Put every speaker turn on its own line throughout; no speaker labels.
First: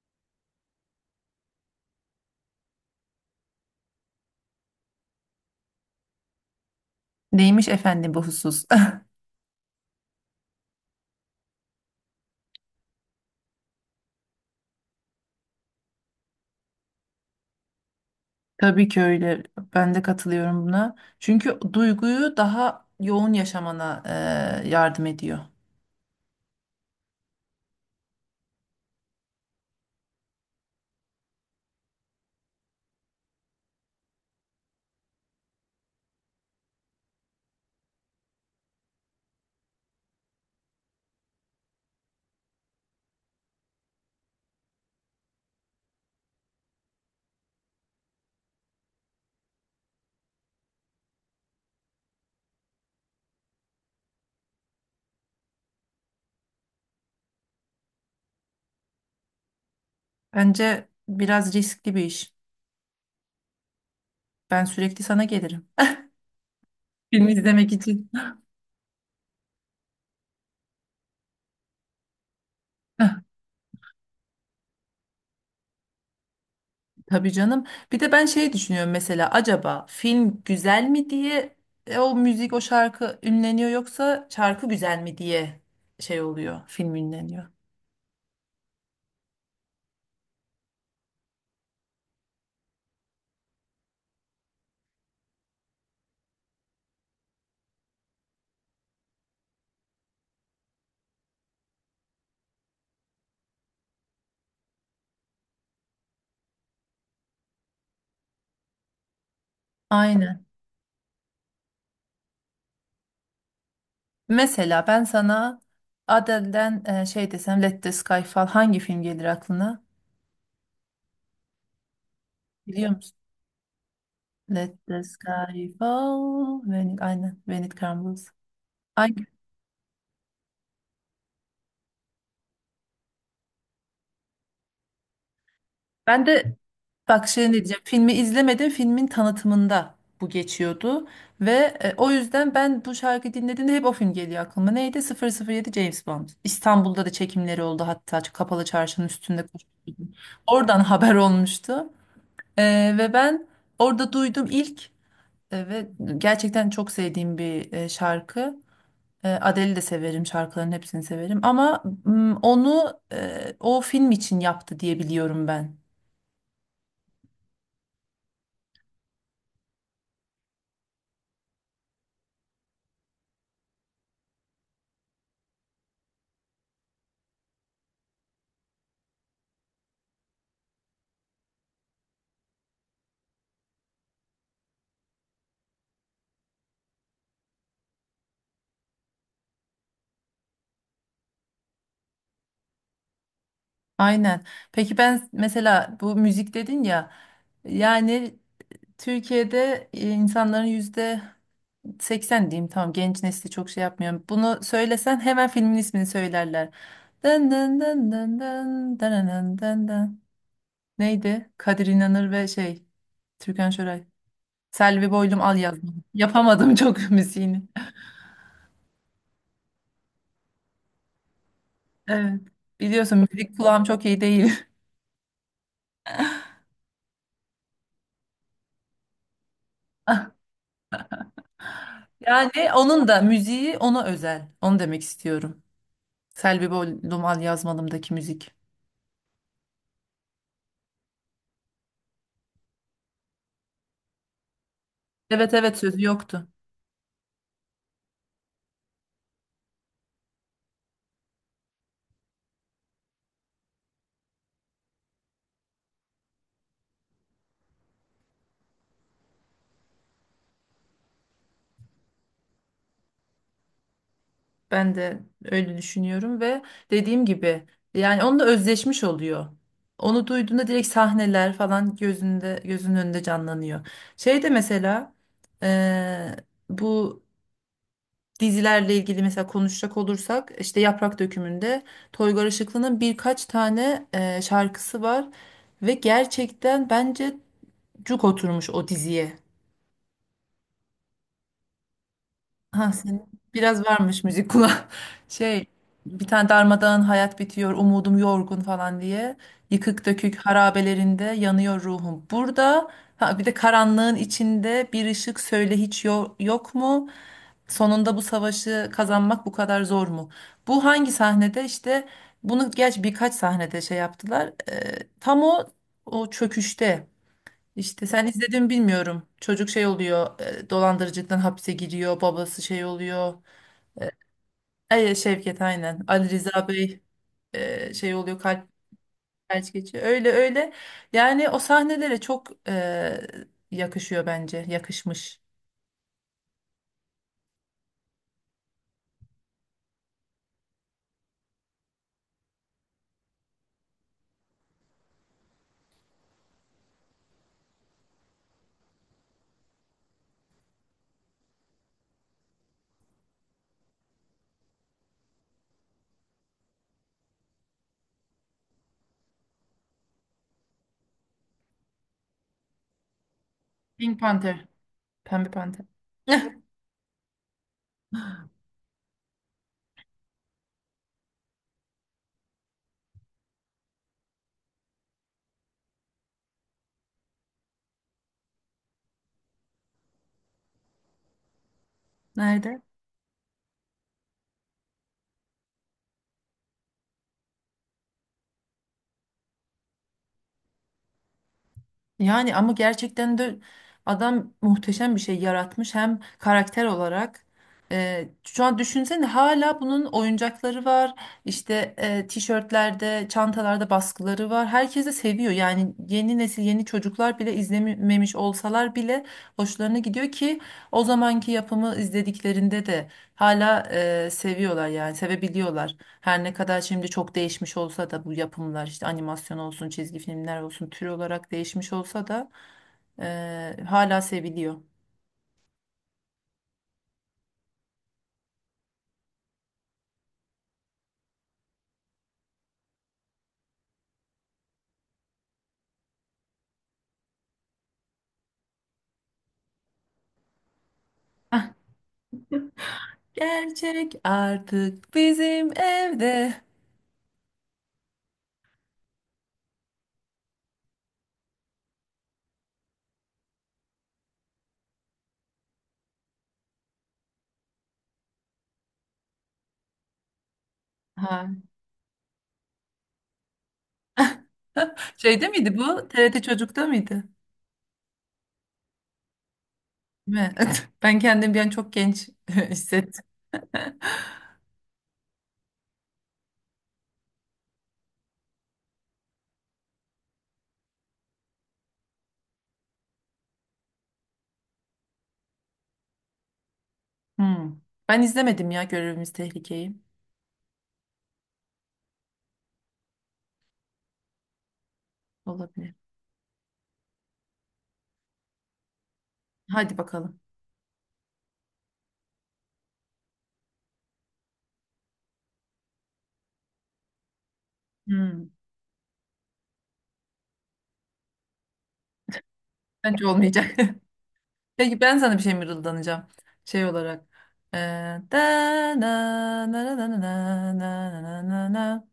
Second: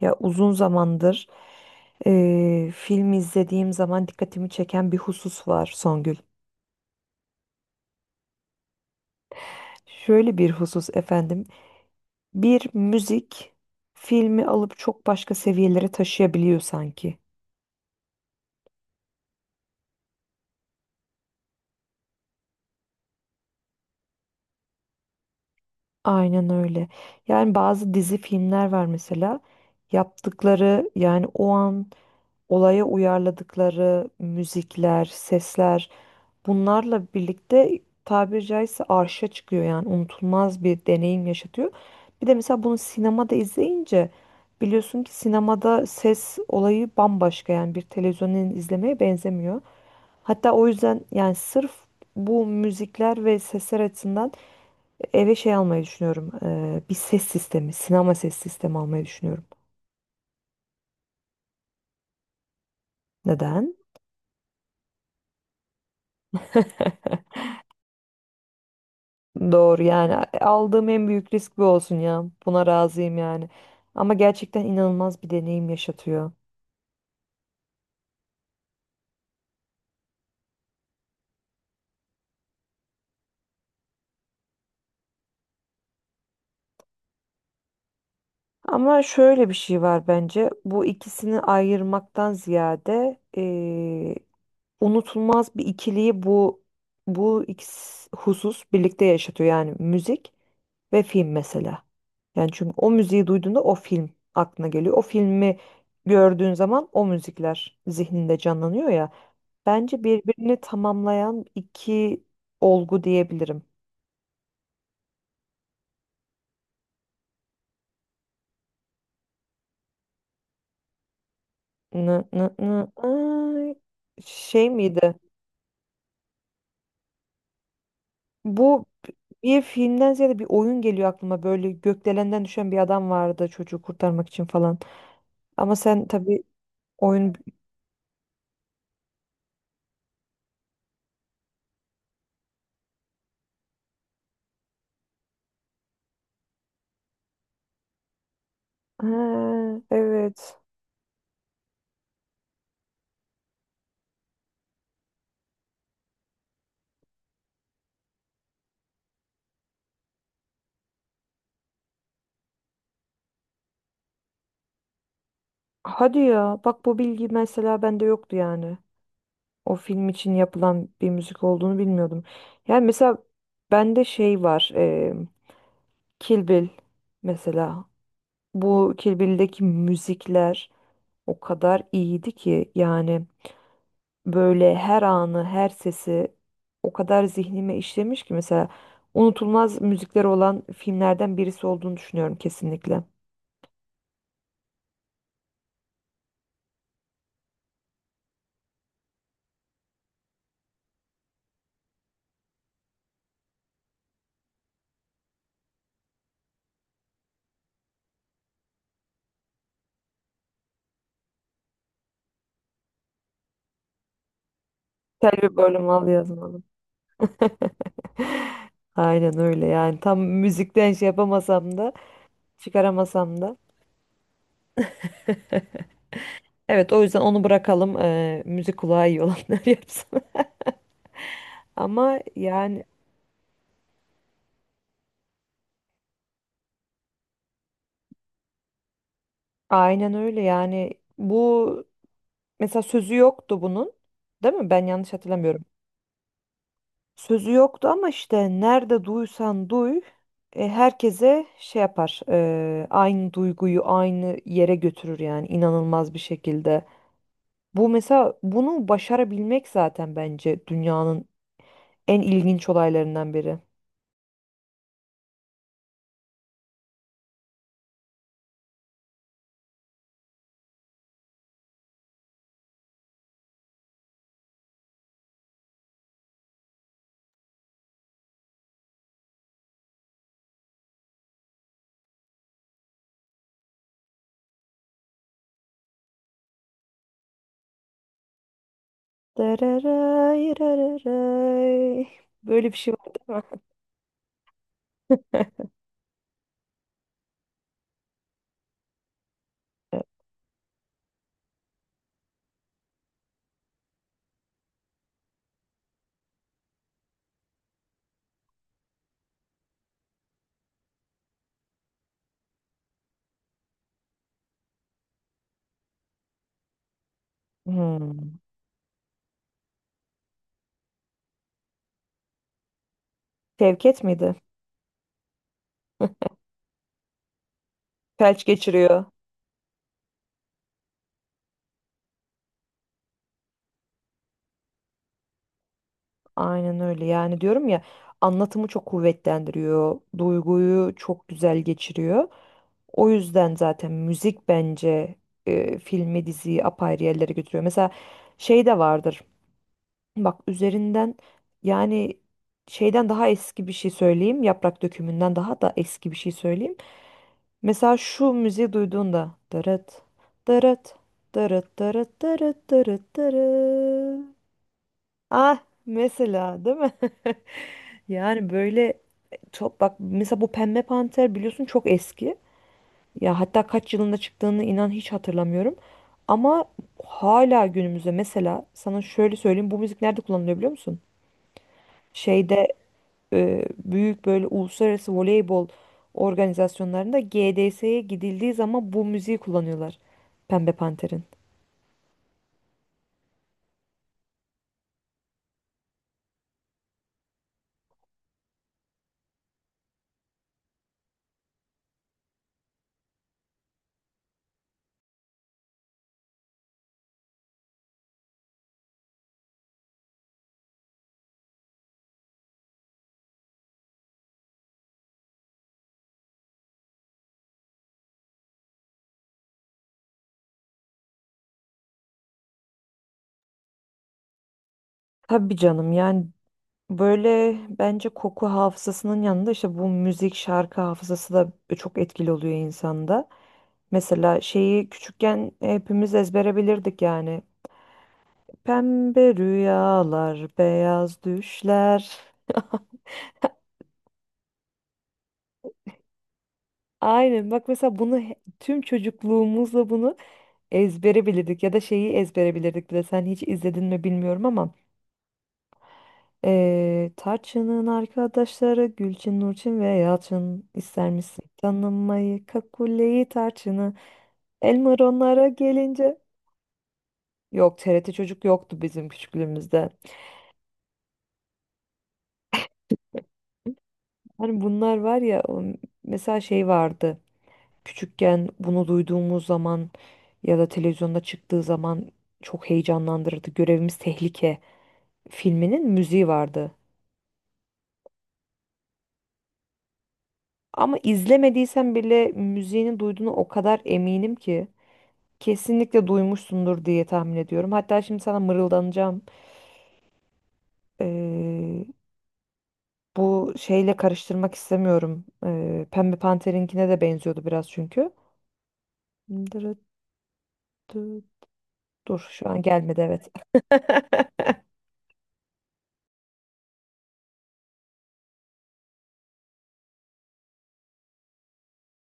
Ya uzun zamandır film izlediğim zaman dikkatimi çeken bir husus var Songül.
Neymiş efendim bu husus?
Şöyle bir husus efendim. Bir müzik filmi alıp çok başka seviyelere taşıyabiliyor sanki.
Tabii ki öyle. Ben de katılıyorum buna. Çünkü duyguyu daha yoğun yaşamana yardım ediyor.
Aynen öyle. Yani bazı dizi filmler var mesela. Yaptıkları yani o an olaya uyarladıkları müzikler, sesler bunlarla birlikte tabiri caizse arşa çıkıyor yani unutulmaz bir deneyim yaşatıyor. Bir de mesela bunu sinemada izleyince biliyorsun ki sinemada ses olayı bambaşka yani bir televizyonun izlemeye benzemiyor. Hatta o yüzden yani sırf bu müzikler ve sesler açısından eve şey almayı düşünüyorum. Bir ses sistemi, sinema ses sistemi almayı düşünüyorum.
Bence biraz riskli bir iş.
Neden?
Ben sürekli sana gelirim. Film izlemek için.
Doğru yani aldığım en büyük risk bu olsun ya. Buna razıyım yani. Ama gerçekten inanılmaz bir deneyim yaşatıyor.
Tabii canım. Bir de ben şey düşünüyorum mesela acaba film güzel mi diye o müzik o şarkı ünleniyor yoksa şarkı güzel mi diye şey oluyor film ünleniyor.
Ama şöyle bir şey var bence. Bu ikisini ayırmaktan ziyade unutulmaz bir ikiliyi bu ikisi husus birlikte yaşatıyor yani müzik ve film mesela. Yani çünkü o müziği duyduğunda o film aklına geliyor. O filmi gördüğün zaman o müzikler zihninde canlanıyor ya. Bence
Aynen.
birbirini tamamlayan iki olgu diyebilirim.
Mesela ben sana Adele'den şey desem Let the Sky Fall hangi film gelir aklına?
Nı, nı,
Biliyor
nı,
musun?
ay. Şey
Let the
miydi?
Sky Fall. When it, aynen. When it Crumbles.
Bu
Hangi?
bir filmden ziyade bir oyun geliyor aklıma. Böyle gökdelenden düşen bir adam vardı çocuğu kurtarmak için falan. Ama sen
Ben
tabii
de bak
oyun...
şey ne diyeceğim. Filmi izlemedim. Filmin tanıtımında bu geçiyordu. Ve O yüzden ben bu şarkıyı dinlediğimde hep o film geliyor aklıma. Neydi? Sıfır sıfır yedi James Bond. İstanbul'da da çekimleri oldu. Hatta kapalı çarşının üstünde
Ha,
koşuyordu.
evet.
Oradan haber olmuştu. Ve ben orada duydum ilk. Evet, gerçekten çok sevdiğim bir şarkı. Adele'i de severim, şarkıların hepsini severim. Ama onu o film için yaptı diye biliyorum ben.
Hadi ya. Bak bu bilgi mesela bende yoktu yani. O film için yapılan bir müzik olduğunu bilmiyordum. Yani mesela bende şey var. Kill Bill mesela. Bu Kill Bill'deki müzikler o kadar iyiydi ki yani böyle her anı, her sesi o kadar zihnime işlemiş ki mesela unutulmaz müzikleri olan filmlerden birisi olduğunu düşünüyorum kesinlikle.
Aynen. Peki ben mesela bu müzik dedin ya, yani Türkiye'de insanların yüzde 80 diyeyim, tamam, genç nesli çok şey yapmıyor. Bunu söylesen hemen filmin ismini söylerler. Dın dın dın dın dın dın dın dın dın. Neydi? Kadir İnanır ve şey Türkan Şoray. Selvi
Tel
Boylum
bir
Al
bölüm
Yazdım.
al yazmalı.
Yapamadım çok müziğini.
Aynen öyle yani tam müzikten şey yapamasam da
Evet. Biliyorsun
çıkaramasam
müzik
da.
kulağım çok iyi değil.
Evet, o yüzden onu bırakalım, müzik kulağı iyi olanlar yapsın. Ama
Yani
yani
onun da müziği ona özel. Onu demek istiyorum. Selvi Boylum Al Yazmalımdaki müzik.
aynen öyle yani bu mesela sözü yoktu bunun, değil mi? Ben yanlış
Evet,
hatırlamıyorum.
evet, sözü yoktu.
Sözü yoktu ama işte nerede duysan duy, herkese şey yapar, aynı duyguyu aynı yere götürür yani inanılmaz bir şekilde. Bu mesela bunu başarabilmek zaten bence dünyanın en ilginç olaylarından biri.
Ben de öyle düşünüyorum ve dediğim gibi yani onunla özleşmiş oluyor. Onu duyduğunda direkt sahneler falan gözünde gözünün önünde canlanıyor. Şey de mesela eee, bu dizilerle ilgili mesela konuşacak olursak işte Yaprak Dökümü'nde Toygar Işıklı'nın birkaç tane şarkısı var ve gerçekten bence cuk oturmuş o diziye.
Dararay, rararay. Böyle bir
Ha,
şey var
senin
değil mi?
biraz varmış müzik kulağı. Şey, bir tane darmadağın hayat bitiyor umudum yorgun falan diye. Yıkık dökük harabelerinde yanıyor ruhum. Burada ha, bir de karanlığın içinde bir ışık söyle hiç yok mu? Sonunda bu savaşı kazanmak bu kadar zor mu? Bu hangi sahnede işte bunu geç birkaç sahnede şey yaptılar. Tam o çöküşte. İşte sen
Hmm.
izledin mi bilmiyorum. Çocuk şey oluyor, dolandırıcılıktan hapse giriyor, babası şey oluyor.
Şevket miydi?
Ay Şevket, aynen. Ali Rıza Bey şey oluyor,
Felç
kalp
geçiriyor.
felç geçiyor. Öyle öyle. Yani o sahnelere çok yakışıyor bence. Yakışmış.
Aynen öyle. Yani diyorum ya anlatımı çok kuvvetlendiriyor. Duyguyu çok güzel geçiriyor. O yüzden zaten müzik bence filmi diziyi apayrı yerlere götürüyor. Mesela şey de vardır. Bak üzerinden yani şeyden daha eski bir şey söyleyeyim. Yaprak dökümünden daha da eski bir şey söyleyeyim. Mesela şu müziği duyduğunda dırıt dırıt dırıt dırıt dırıt dırıt
Pink
dırıt.
Panther. Pembe
Ah,
Panther.
mesela değil mi? Yani böyle çok bak mesela bu Pembe Panter biliyorsun çok eski. Ya hatta kaç yılında çıktığını inan hiç hatırlamıyorum. Ama hala günümüzde mesela sana şöyle söyleyeyim, bu müzik nerede kullanılıyor biliyor musun? Şeyde,
Nerede?
büyük böyle uluslararası voleybol organizasyonlarında GDS'ye gidildiği zaman bu müziği kullanıyorlar. Pembe Panter'in.
Yani ama gerçekten de adam muhteşem bir şey yaratmış hem karakter olarak. Şu an düşünsene hala bunun oyuncakları var. İşte tişörtlerde, çantalarda baskıları var. Herkes de seviyor. Yani yeni nesil, yeni çocuklar bile izlememiş olsalar bile hoşlarına gidiyor ki o zamanki yapımı izlediklerinde de hala seviyorlar yani sevebiliyorlar. Her ne kadar şimdi çok değişmiş olsa da bu yapımlar işte animasyon olsun, çizgi filmler olsun tür olarak değişmiş olsa da hala seviliyor.
Tabii canım yani böyle bence koku hafızasının yanında işte bu müzik şarkı hafızası da çok etkili oluyor insanda. Mesela şeyi küçükken hepimiz ezbere bilirdik yani. Pembe rüyalar, beyaz
Ah,
düşler.
gerçek artık bizim evde.
Aynen, bak mesela bunu tüm çocukluğumuzla bunu ezbere bilirdik. Ya da şeyi ezbere bilirdik bile. Sen hiç izledin mi bilmiyorum ama Tarçın'ın arkadaşları Gülçin, Nurçin ve Yalçın, ister misin
Ha.
tanımayı, Kakule'yi, Tarçın'ı? Elmer onlara
Şeyde miydi bu?
gelince,
TRT Çocuk'ta mıydı?
yok, TRT Çocuk yoktu bizim küçüklüğümüzde.
Mi? Ben kendim bir an çok genç hissettim.
Hani bunlar var ya, mesela şey vardı. Küçükken bunu duyduğumuz zaman ya da televizyonda çıktığı zaman çok heyecanlandırırdı. Görevimiz Tehlike filminin müziği vardı.
Hmm. Ben izlemedim ya Görevimiz Tehlike'yi.
Ama izlemediysen bile müziğini duyduğunu o kadar eminim ki
Olabilir.
kesinlikle duymuşsundur diye tahmin ediyorum. Hatta şimdi sana mırıldanacağım.
Hadi bakalım.
Ee, Bu şeyle karıştırmak istemiyorum. Pembe Panter'inkine de benziyordu biraz çünkü.
Hmm.
Dırıttı. Dur, şu an gelmedi,
Bence
evet.
olmayacak. Peki ben sana bir şey mırıldanacağım. Şey olarak. Ee, da na na na na na na na na na na.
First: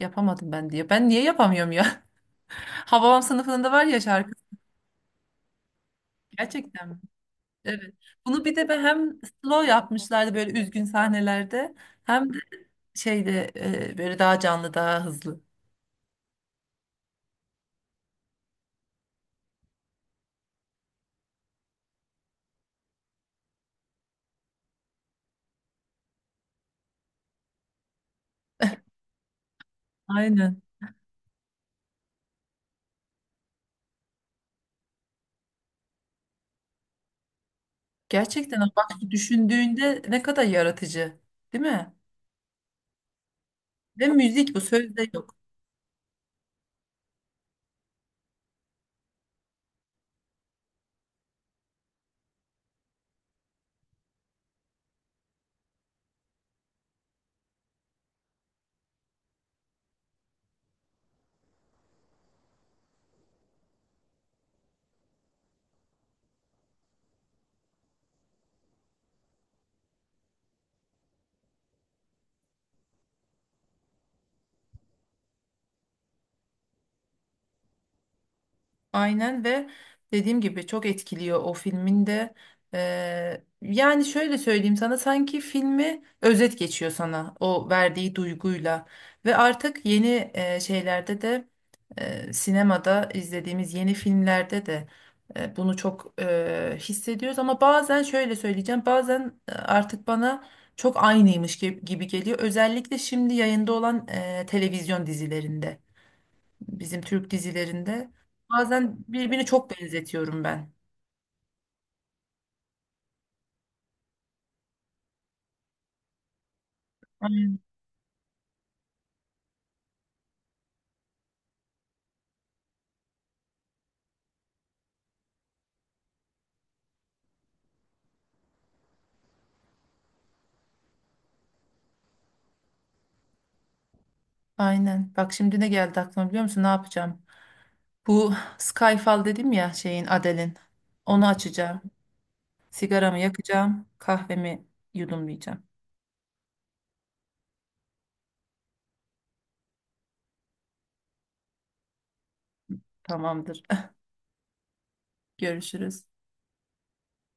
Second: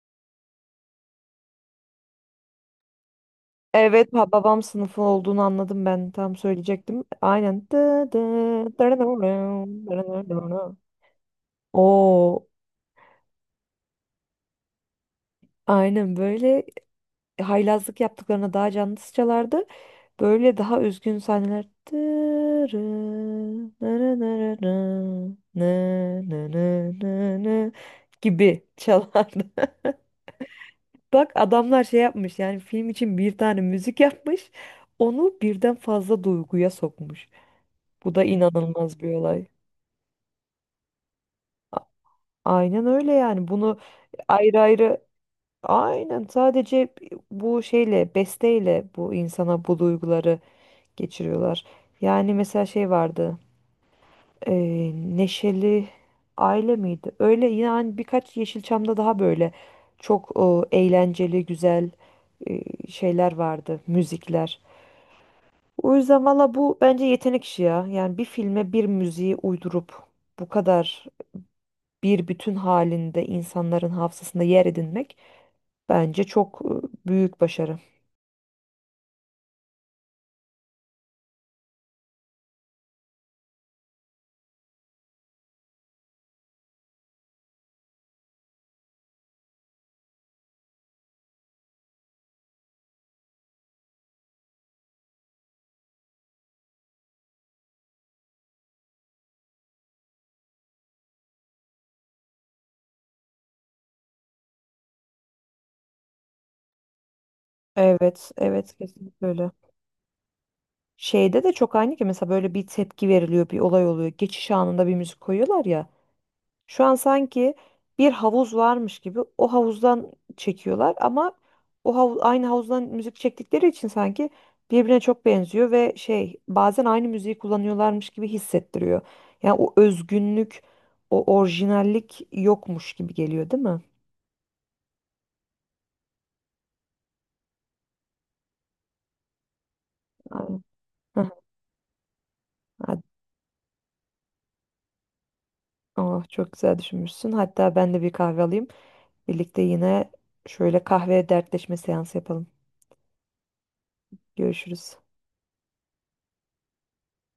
Yapamadım ben diye. Ben niye yapamıyorum ya? Hababam Sınıfında var ya
Evet, ba-
şarkı.
babam sınıfı olduğunu anladım, ben tam
Gerçekten mi?
söyleyecektim. Aynen.
Evet. Bunu bir de hem slow yapmışlardı böyle üzgün sahnelerde. Hem de
O
şeyde böyle daha canlı daha hızlı.
aynen böyle. Haylazlık yaptıklarına daha canlısı çalardı. Böyle daha üzgün sahneler. Dırı, nırı nırı nı, nı nı nı nı nı gibi çalardı.
Aynen.
Bak adamlar şey yapmış yani, film için bir tane müzik yapmış. Onu birden fazla duyguya sokmuş. Bu da
Gerçekten
inanılmaz
bak
bir olay.
düşündüğünde ne kadar yaratıcı. Değil mi?
Aynen öyle yani. Bunu
Ve müzik
ayrı
bu
ayrı,
sözde yok.
aynen, sadece bu şeyle, besteyle, bu insana bu duyguları geçiriyorlar. Yani mesela şey vardı. e, Neşeli Aile miydi? Öyle yani, birkaç Yeşilçam'da daha böyle çok eğlenceli, güzel e, şeyler vardı, müzikler. O yüzden valla bu bence yetenek işi ya. Yani bir filme bir müziği uydurup bu kadar bir bütün halinde insanların hafızasında yer edinmek bence çok büyük başarı.
Aynen ve dediğim gibi çok etkiliyor o filmin de. Yani şöyle söyleyeyim sana sanki filmi özet geçiyor sana o verdiği duyguyla. Ve artık yeni şeylerde de sinemada izlediğimiz yeni filmlerde de bunu çok hissediyoruz. Ama bazen şöyle söyleyeceğim bazen artık bana çok aynıymış gibi geliyor. Özellikle şimdi yayında olan televizyon dizilerinde bizim Türk dizilerinde.
Evet, evet,
Bazen
kesinlikle
birbirini
öyle.
çok benzetiyorum ben.
Şeyde de çok aynı ki mesela, böyle bir tepki veriliyor, bir olay oluyor. Geçiş anında bir müzik koyuyorlar ya. Şu an sanki bir havuz varmış gibi o havuzdan çekiyorlar ama aynı havuzdan müzik çektikleri için sanki birbirine çok benziyor ve şey, bazen aynı müziği kullanıyorlarmış gibi hissettiriyor. Yani o özgünlük, o orijinallik yokmuş gibi geliyor, değil mi?
Aynen. Bak şimdi ne geldi aklıma biliyor musun? Ne yapacağım? Bu Skyfall dedim ya şeyin Adele'in.
Aynen.
Onu
Heh,
açacağım.
hadi.
Sigaramı yakacağım. Kahvemi yudumlayacağım.
Oh, çok güzel düşünmüşsün. Hatta ben de bir kahve alayım. Birlikte yine şöyle kahve dertleşme seansı yapalım.
Tamamdır.
Görüşürüz.
Görüşürüz.